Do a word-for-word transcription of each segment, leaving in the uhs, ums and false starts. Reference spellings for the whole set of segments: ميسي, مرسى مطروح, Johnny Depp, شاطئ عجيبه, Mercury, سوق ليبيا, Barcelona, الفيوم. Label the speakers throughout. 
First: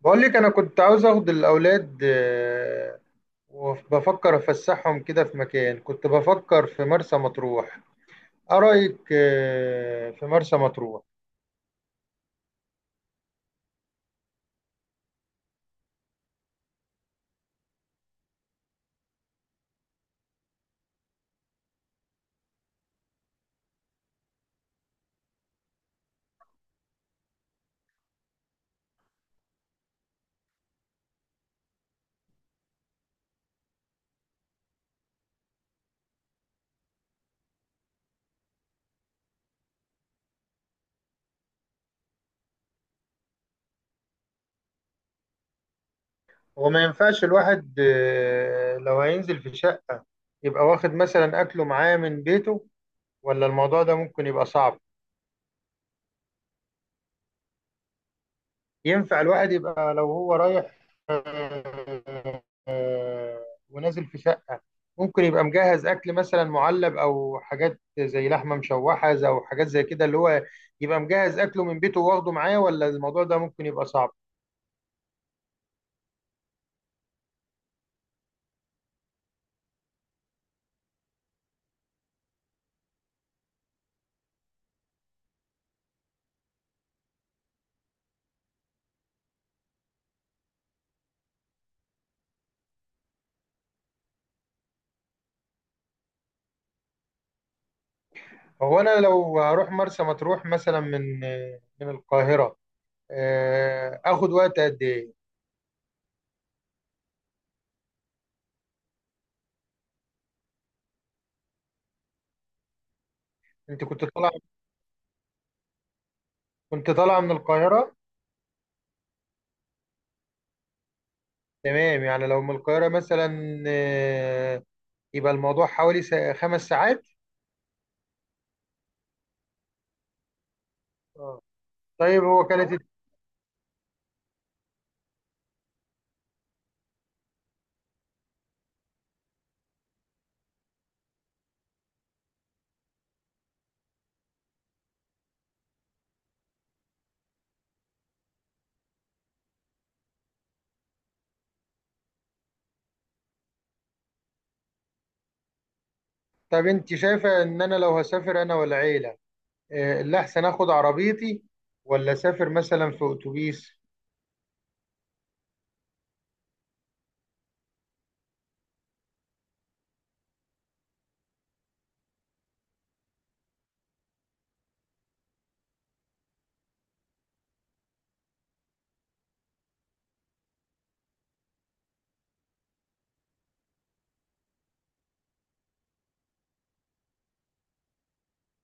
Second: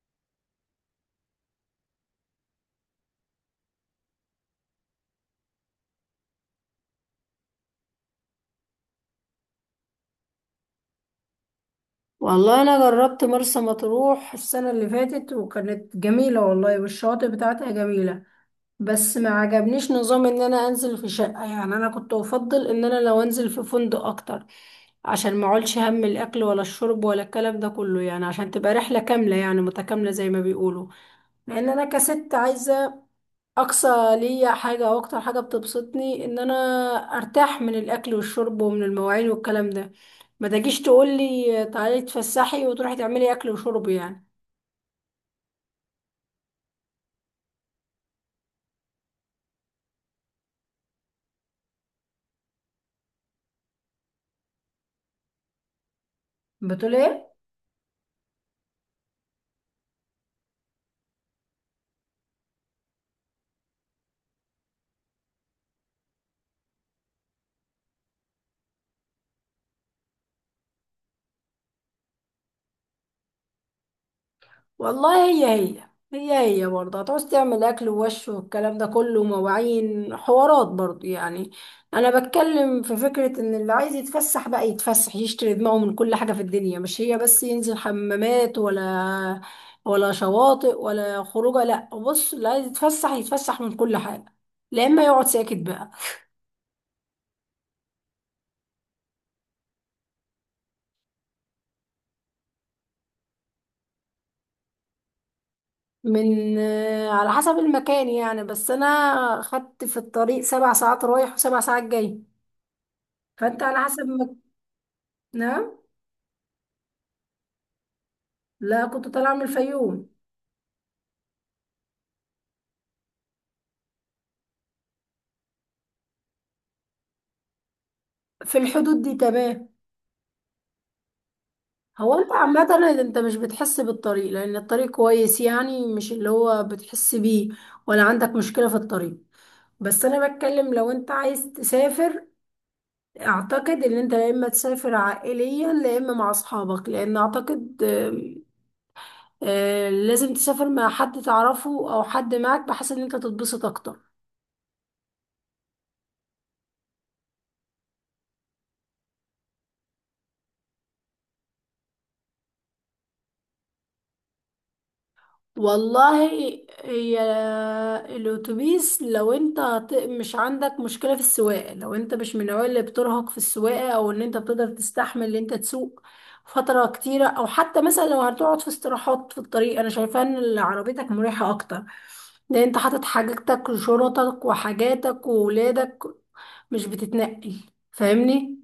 Speaker 1: بقول لك انا كنت عاوز اخد الاولاد آه، وبفكر افسحهم كده في مكان كنت بفكر في مرسى مطروح. ايه رايك آه، في مرسى مطروح؟
Speaker 2: والله انا جربت مرسى مطروح السنه اللي فاتت وكانت جميله والله، والشواطئ بتاعتها جميله. بس ما عجبنيش نظام ان انا انزل في شقه، يعني انا كنت افضل ان انا لو انزل في فندق اكتر، عشان ما اقولش هم الاكل ولا الشرب ولا الكلام ده كله، يعني عشان تبقى رحله كامله، يعني متكامله زي ما بيقولوا. لان انا كست عايزه اقصى ليا حاجه او اكتر حاجه بتبسطني ان انا ارتاح من الاكل والشرب ومن المواعين والكلام ده. ما تجيش تقول لي تعالي تفسحي وتروحي تعملي اكل وشرب يعني.
Speaker 1: هو ما ينفعش الواحد آه، لو هينزل في شقه يبقى واخد مثلا اكله معاه من بيته، ولا الموضوع ده ممكن يبقى صعب؟
Speaker 2: بتقول ايه؟
Speaker 1: ينفع الواحد يبقى لو هو رايح آه، آه، ونازل في شقة، ممكن يبقى مجهز أكل مثلا معلب أو حاجات زي لحمة مشوحة زي- أو حاجات زي كده اللي هو يبقى مجهز أكله من بيته واخده معاه، ولا الموضوع ده ممكن يبقى صعب؟
Speaker 2: والله، هي هي هي هي برضه هتعوز تعمل اكل ووش والكلام ده كله، مواعين حوارات برضه يعني. انا بتكلم في فكرة ان اللي عايز يتفسح بقى يتفسح، يشتري دماغه من كل حاجة في الدنيا، مش هي بس ينزل حمامات، ولا ولا شواطئ ولا خروجه. لا، بص، اللي عايز يتفسح يتفسح من كل حاجة، لا اما يقعد ساكت بقى.
Speaker 1: هو أنا لو هروح مرسى مطروح مثلا من آه، من القاهرة، آه، آخد وقت قد إيه؟
Speaker 2: من آه، على حسب المكان يعني، بس انا خدت في الطريق سبع ساعات رايح وسبع ساعات جاي، فانت على
Speaker 1: أنت كنت
Speaker 2: حسب
Speaker 1: طالع
Speaker 2: ما. نعم.
Speaker 1: كنت طالعة من القاهرة؟
Speaker 2: لا، كنت طالعة من الفيوم.
Speaker 1: تمام، يعني لو من القاهرة مثلا آه، يبقى الموضوع حوالي سا- خمس ساعات.
Speaker 2: في الحدود دي تمام. هو
Speaker 1: طيب
Speaker 2: انت
Speaker 1: هو
Speaker 2: عامة
Speaker 1: كانت.
Speaker 2: انت مش بتحس بالطريق لان الطريق كويس، يعني مش اللي هو بتحس بيه، ولا عندك مشكلة في الطريق. بس انا بتكلم لو انت عايز تسافر، اعتقد ان انت يا اما تسافر عائليا يا اما مع اصحابك، لان اعتقد آم، آه، لازم تسافر مع حد تعرفه او حد معك بحيث ان انت تتبسط اكتر.
Speaker 1: طب انت شايفه ان انا لو هسافر انا والعيله آه، اللي احسن اخد عربيتي ولا اسافر مثلا في اتوبيس؟
Speaker 2: والله، هي الاتوبيس لو انت هت- مش عندك مشكله في السواقه، لو انت مش من النوع اللي بترهق في السواقه او ان انت بتقدر تستحمل ان انت تسوق فتره كتيره، او حتى مثلا لو هتقعد في استراحات في الطريق، انا شايفه ان عربيتك مريحه اكتر لان انت حاطط حاجتك وشنطك وحاجاتك وولادك، مش بتتنقل. فاهمني؟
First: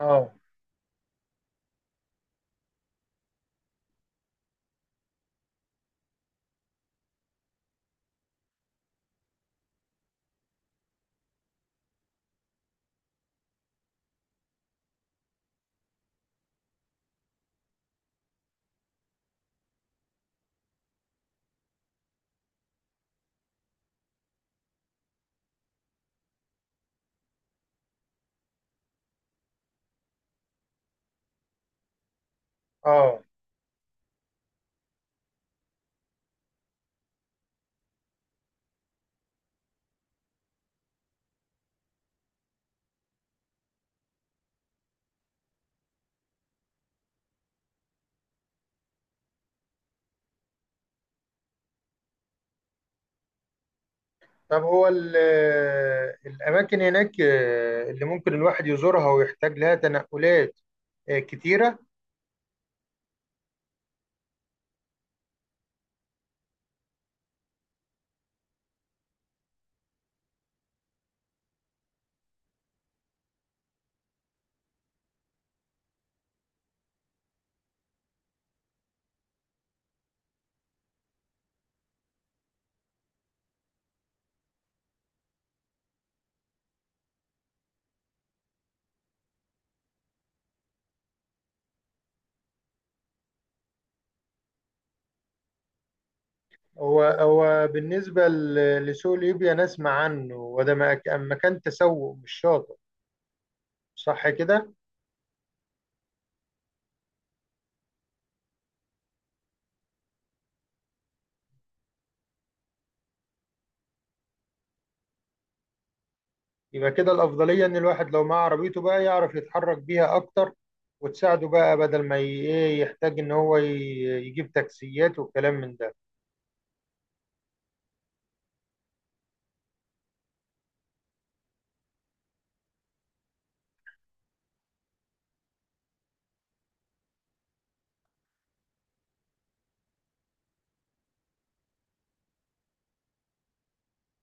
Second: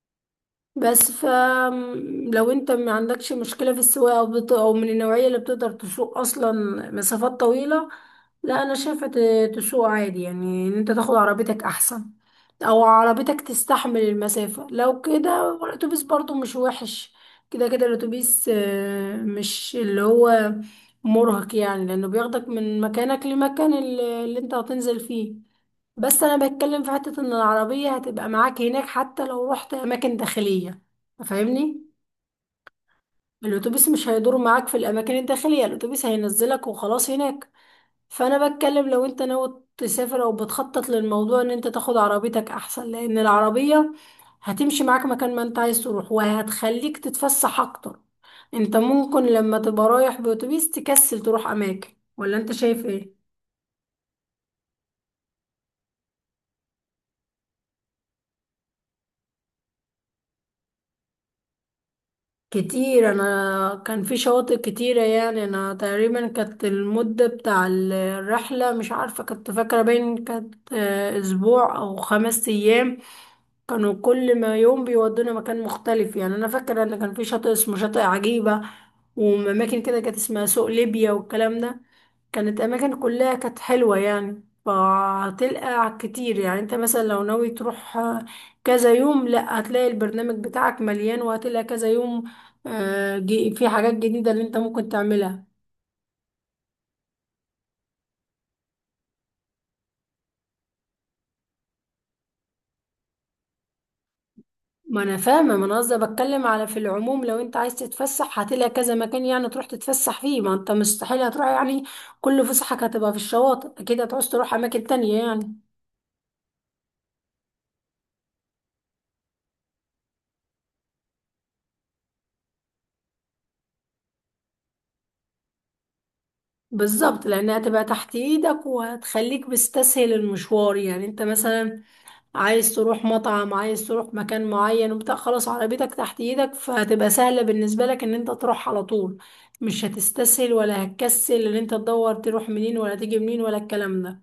Speaker 1: اه.
Speaker 2: بس ف لو انت ما عندكش مشكلة في السواقة او بت... او من النوعية اللي بتقدر تسوق اصلا مسافات طويلة، لا انا شايفة ت- تسوق عادي، يعني ان انت تاخد عربيتك احسن، او عربيتك تستحمل المسافة. لو كده الاتوبيس برضو مش وحش. كده كده الاتوبيس آه، مش اللي هو مرهق، يعني لانه بياخدك من مكانك لمكان اللي اللي انت هتنزل فيه. بس انا بتكلم في حتة ان العربية هتبقى معاك هناك حتى لو رحت اماكن داخلية. فاهمني؟
Speaker 1: اه.
Speaker 2: الاتوبيس مش هيدور معاك في الاماكن الداخلية، الاتوبيس هينزلك وخلاص هناك. فانا بتكلم لو انت ناوي تسافر او بتخطط للموضوع ان انت تاخد عربيتك احسن، لان العربية هتمشي معاك مكان ما انت عايز تروح، وهتخليك تتفسح اكتر. انت ممكن لما تبقى رايح باتوبيس تكسل تروح اماكن. ولا انت شايف ايه؟
Speaker 1: طب هو ال- آه، الاماكن هناك آه، اللي ممكن الواحد يزورها ويحتاج لها تنقلات آه، كتيره.
Speaker 2: كتير، انا كان في شواطئ كتيرة، يعني انا تقريبا كانت المدة بتاع الرحلة، مش عارفة كنت فاكرة باين كانت آه، اسبوع او خمس ايام. كانوا كل ما يوم بيودونا مكان مختلف، يعني انا فاكره ان كان في شاطئ اسمه شاطئ عجيبه، واماكن كده كانت اسمها سوق ليبيا والكلام ده. كانت اماكن كلها كانت حلوه يعني. فهتلقى كتير، يعني انت مثلا لو ناوي تروح كذا يوم، لا هتلاقي البرنامج بتاعك مليان، وهتلاقي كذا يوم آه، جي- في حاجات جديده اللي انت ممكن تعملها.
Speaker 1: هو هو بالنسبه ل- لسوق ليبيا، نسمع عنه، وده مك- مكان تسوق مش شاطئ، صح كده؟
Speaker 2: ما انا فاهمه، ما انا قصدي بتكلم على في العموم، لو انت عايز تتفسح هتلاقي كذا مكان يعني تروح تتفسح فيه، ما انت مستحيل هتروح يعني كل فسحك هتبقى في الشواطئ، اكيد هتعوز تروح اماكن تانية يعني.
Speaker 1: يبقى كده الأفضلية إن الواحد لو معاه عربيته بقى يعرف يتحرك بيها أكتر، وتساعده بقى بدل ما ي- إيه يحتاج إن هو ي- يجيب تاكسيات والكلام من ده.
Speaker 2: بالظبط، لانها هتبقى تحت ايدك، وهتخليك بتستسهل المشوار، يعني انت مثلا عايز تروح مطعم، عايز تروح مكان معين وبتاع، خلاص عربيتك تحت ايدك، فهتبقى سهله بالنسبه لك ان انت تروح على طول، مش هتستسهل ولا هتكسل ان انت تدور تروح منين ولا تيجي منين ولا الكلام ده.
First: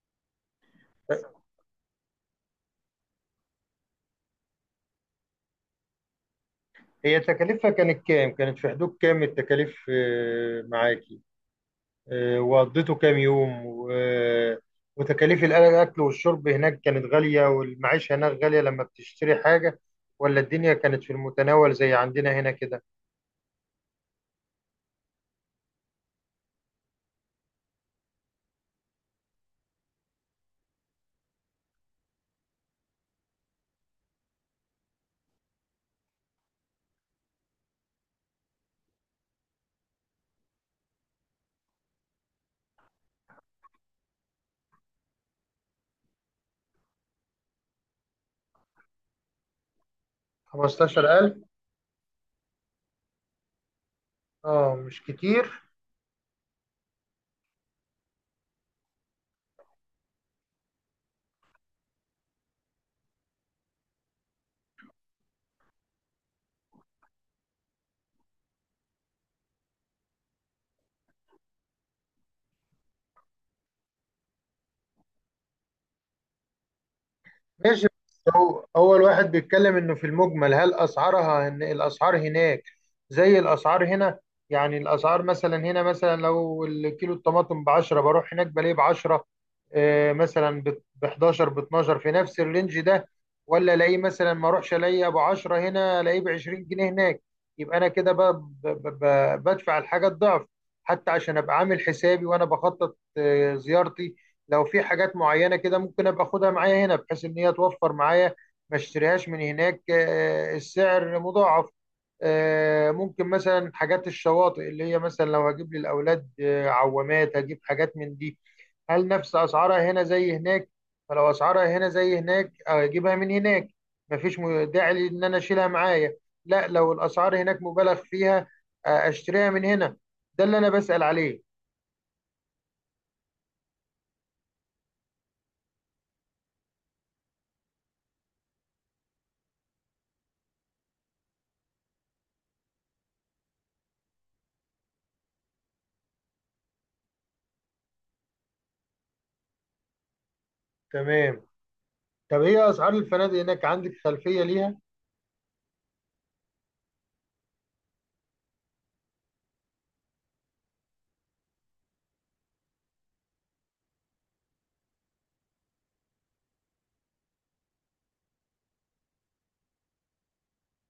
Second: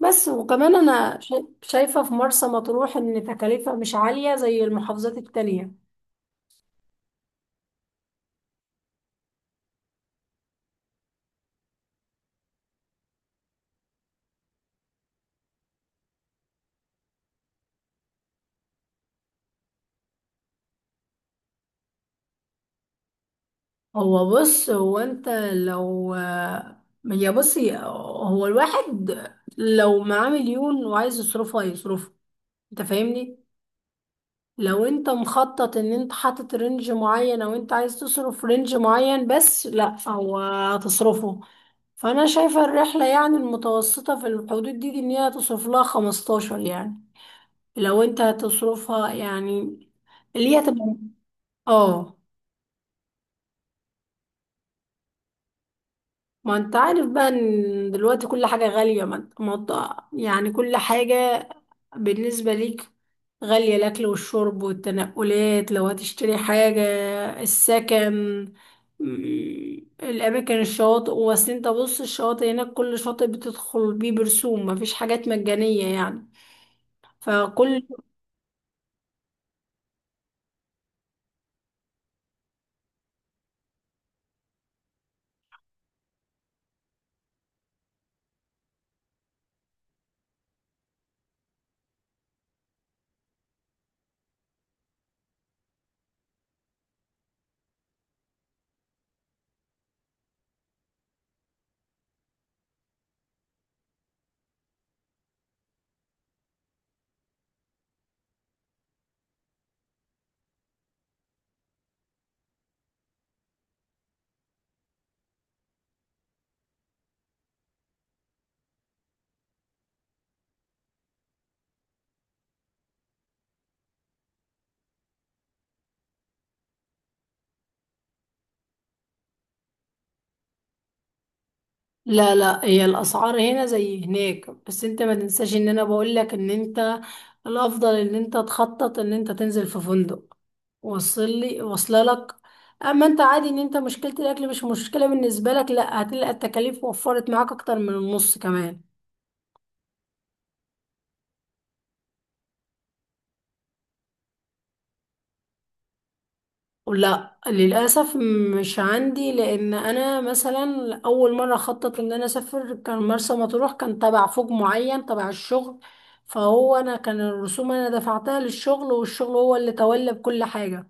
Speaker 2: بس وكمان أنا شا- شايفة في مرسى مطروح إن تكاليفها مش عالية زي المحافظات التانية.
Speaker 1: هي تكاليفها كانت كام؟ كانت في حدود كام التكاليف آه، معاكي؟ آه، وقضيته كام يوم؟ و- وتكاليف الأكل والشرب هناك كانت غالية والمعيشة هناك غالية لما بتشتري حاجة، ولا الدنيا كانت في المتناول زي عندنا هنا كده؟
Speaker 2: هو بص هو أنت لو يا بصي هو الواحد لو معاه مليون وعايز يصرفها هيصرفها. أنت فاهمني؟ لو أنت مخطط إن أنت حاطط رينج معين أو أنت عايز تصرف رينج معين بس، لأ، هو هتصرفه. فأنا شايفة الرحلة، يعني المتوسطة في الحدود دي, دي إن هي هتصرف لها خمستاشر يعني، لو انت هتصرفها يعني، اللي هي هتبقى.
Speaker 1: خمستاشر ألف.
Speaker 2: اه.
Speaker 1: اه، مش كتير.
Speaker 2: ما انت عارف بقى ان دلوقتي كل حاجة غالية، ما انت- ما انت- يعني كل حاجة بالنسبة ليك غالية، الأكل والشرب والتنقلات لو هتشتري حاجة، السكن، م- الأماكن، الشواطئ. وأصل انت بص، الشواطئ هناك كل شاطئ بتدخل بيه برسوم، مفيش حاجات مجانية يعني. فكل.
Speaker 1: ماشي، بس هو أول واحد بيتكلم إنه في المجمل، هل أسعارها، إن الأسعار هناك زي الأسعار هنا؟ يعني الأسعار مثلا هنا، مثلا لو الكيلو الطماطم ب عشرة، بروح هناك بلاقيه ب عشرة آه، مثلا ب حداشر ب اتناشر في نفس الرينج ده. ولا الاقيه مثلا، ما اروحش الاقيه ب عشرة هنا الاقيه ب عشرين جنيه هناك، يبقى انا كده ب- ب- ب- بدفع الحاجه الضعف. حتى عشان ابقى عامل حسابي وانا بخطط آه، زيارتي، لو في حاجات معينة كده ممكن ابقى اخدها معايا هنا بحيث ان هي توفر معايا ما اشتريهاش من هناك آه، السعر مضاعف. آه، ممكن مثلا حاجات الشواطئ، اللي هي مثلا لو هجيب للاولاد آه، عوامات، هجيب حاجات من دي. هل نفس اسعارها هنا زي هناك؟ فلو اسعارها هنا زي هناك اجيبها من هناك، مفيش م- داعي لي ان انا اشيلها معايا. لا، لو الاسعار هناك مبالغ فيها آه، اشتريها من هنا. ده اللي انا بسأل عليه.
Speaker 2: لا، لا، هي الاسعار هنا زي هناك، بس انت ما تنساش ان انا بقول لك ان انت الافضل ان انت تخطط ان انت تنزل في فندق. وصل لي واصله لك. اما انت عادي ان انت مشكله الاكل مش مشكله بالنسبه لك، لا هتلاقي التكاليف وفرت معاك اكتر من النص كمان.
Speaker 1: تمام. طب ايه اسعار الفنادق هناك، عندك خلفية ليها؟
Speaker 2: لا، للأسف، مش عندي، لأن أنا مثلا أول مرة خطط إن أنا أسافر كان مرسى مطروح، كان تبع فوج معين تبع الشغل. فهو أنا كان الرسوم أنا دفعتها للشغل، والشغل هو اللي تولى بكل حاجة.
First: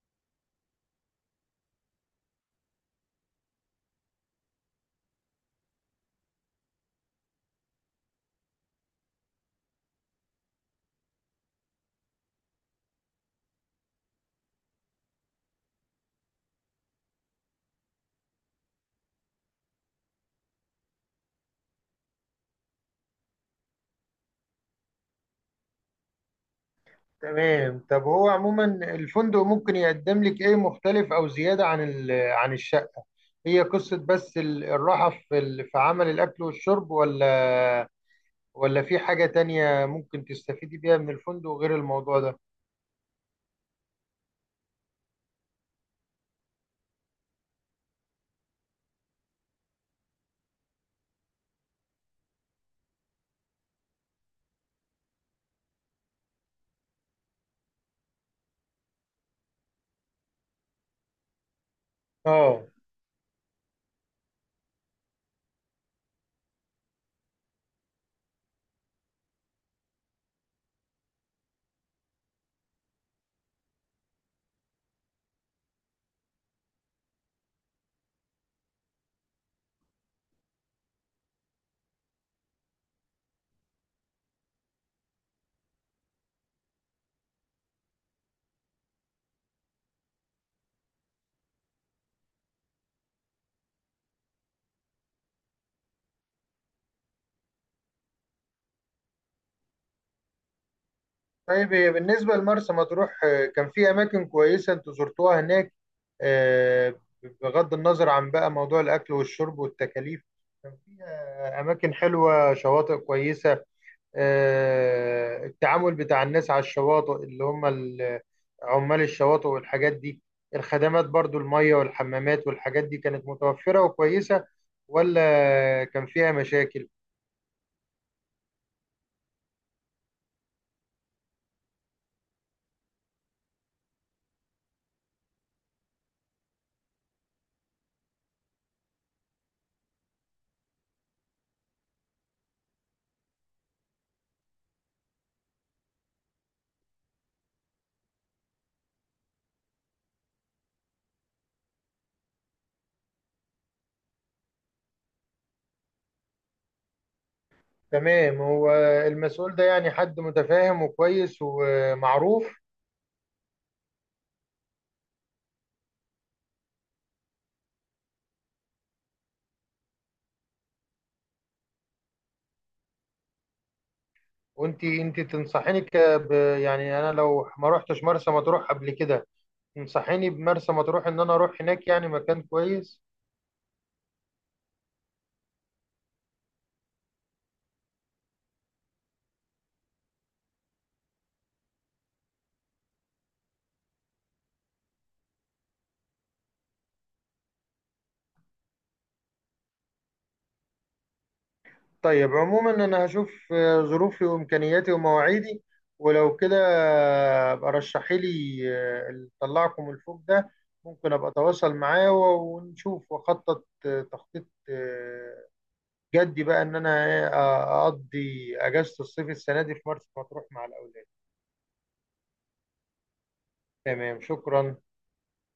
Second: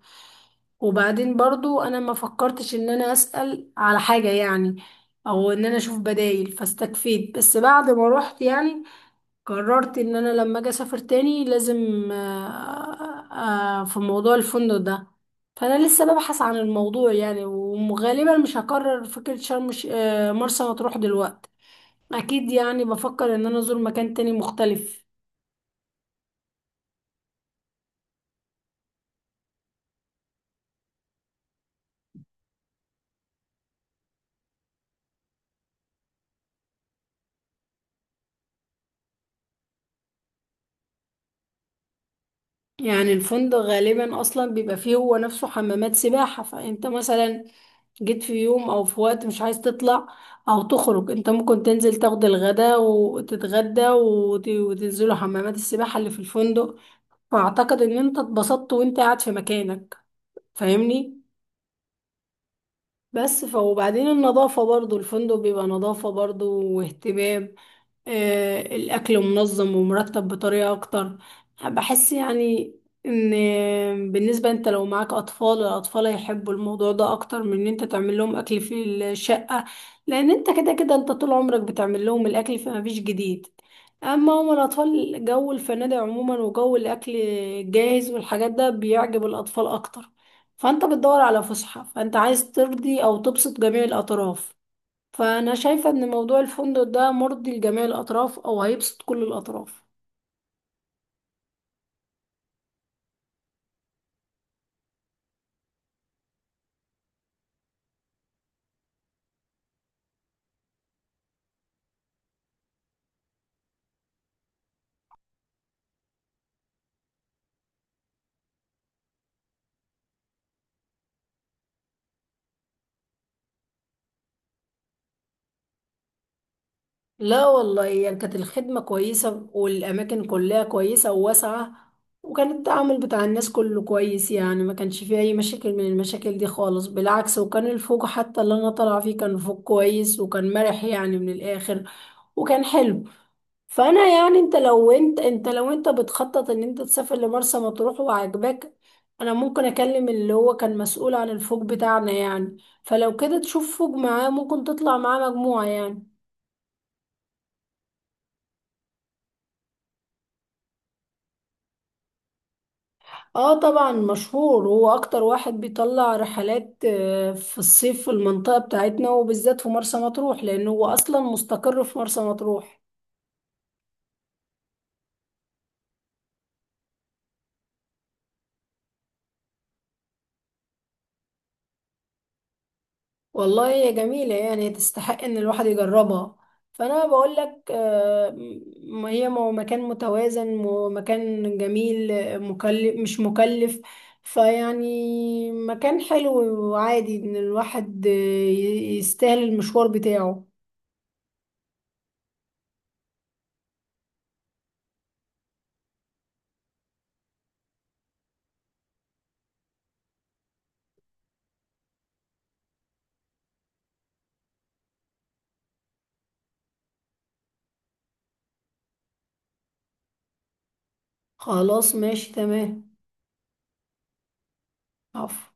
Speaker 2: وبعدين برضو أنا ما فكرتش إن أنا أسأل على حاجة يعني، أو إن أنا أشوف بدايل، فاستكفيت بس بعد ما روحت يعني. قررت ان انا لما اجي اسافر تاني لازم آه، آه، آه، في موضوع الفندق ده. فانا لسه ببحث عن الموضوع يعني، وغالبا مش هكرر فكرة شرم الش- آه، مرسى مطروح دلوقتي، اكيد يعني بفكر ان انا ازور مكان تاني مختلف.
Speaker 1: تمام. طب هو عموما الفندق ممكن يقدم لك ايه مختلف او زيادة عن ال- عن الشقة؟ هي قصة بس ال- الراحة في ال- في عمل الاكل والشرب، ولا ولا في حاجة تانية ممكن تستفيدي بيها من الفندق غير الموضوع ده؟
Speaker 2: يعني الفندق غالبا اصلا بيبقى فيه هو نفسه حمامات سباحة، فانت مثلا جيت في يوم او في وقت مش عايز تطلع او تخرج، انت ممكن تنزل تاخد الغداء وتتغدى وت- وتنزلوا حمامات السباحة اللي في الفندق. واعتقد ان انت اتبسطت وانت قاعد في مكانك. فاهمني؟
Speaker 1: اه.
Speaker 2: بس ف وبعدين النظافة برضو، الفندق بيبقى نظافة برضو واهتمام، آه الأكل منظم ومرتب بطريقة أكتر. بحس يعني إن بالنسبة أنت لو معاك أطفال، الأطفال هيحبوا الموضوع ده أكتر من إن أنت تعمل لهم أكل في الشقة، لأن أنت كده كده أنت طول عمرك بتعمل لهم الأكل فمفيش جديد. أما هما الأطفال، جو الفنادق عموما وجو الأكل الجاهز والحاجات ده بيعجب الأطفال أكتر. فانت بتدور على فسحة، فانت عايز ترضي او تبسط جميع الاطراف، فانا شايفة ان موضوع الفندق ده مرضي لجميع الاطراف او هيبسط كل الاطراف.
Speaker 1: طيب، إيه بالنسبة لمرسى مطروح، آه، كان في أماكن كويسة أنتوا زرتوها هناك؟ آه، بغض النظر عن بقى موضوع الأكل والشرب والتكاليف، كان فيها أماكن حلوة، شواطئ كويسة؟ آه، التعامل بتاع الناس على الشواطئ اللي هم ال- عمال الشواطئ والحاجات دي، الخدمات برضو المية والحمامات والحاجات دي كانت متوفرة وكويسة، ولا كان فيها مشاكل؟
Speaker 2: لا والله، يعني كانت الخدمة كويسة والأماكن كلها كويسة وواسعة، وكان التعامل بتاع الناس كله كويس، يعني ما كانش فيه أي مشاكل من المشاكل دي خالص، بالعكس، وكان الفوق حتى اللي أنا طالعة فيه كان فوق كويس وكان مرح، يعني من الآخر، وكان حلو. فأنا يعني أنت لو أنت أنت لو أنت بتخطط إن أنت تسافر لمرسى مطروح وعجبك، أنا ممكن أكلم اللي هو كان مسؤول عن الفوق بتاعنا يعني، فلو كده تشوف فوق معاه ممكن تطلع معاه مجموعة يعني.
Speaker 1: تمام. هو المسؤول ده يعني حد متفاهم وكويس ومعروف؟
Speaker 2: اه طبعا، مشهور، هو اكتر واحد بيطلع رحلات آه، في الصيف في المنطقة بتاعتنا وبالذات في مرسى مطروح، لانه هو اصلا مستقر في مرسى مطروح.
Speaker 1: وانت انت تنصحيني ك ب- يعني انا لو ما رحتش مرسى مطروح قبل كده، تنصحيني بمرسى مطروح ان انا اروح هناك؟ يعني مكان كويس؟
Speaker 2: والله، هي جميلة يعني تستحق ان الواحد يجربها. فانا بقول لك آه، م- هي مو- مكان متوازن، مو- مكان جميل، آه، مكلف مش مكلف، فيعني مكان حلو، وعادي ان الواحد آه، ي- يستاهل المشوار بتاعه.
Speaker 1: طيب، عموما انا هشوف آه، ظروفي وامكانياتي ومواعيدي، ولو كده آه، ابقى رشحي لي آه، اللي طلعكم الفوق ده، ممكن ابقى اتواصل معاه و- ونشوف واخطط آه، تخطيط آه، جدي بقى ان انا إيه، اقضي اجازه الصيف السنه دي في مرسى مطروح مع الاولاد.
Speaker 2: خلاص، ماشي، تمام.
Speaker 1: تمام، شكرا.
Speaker 2: عفو.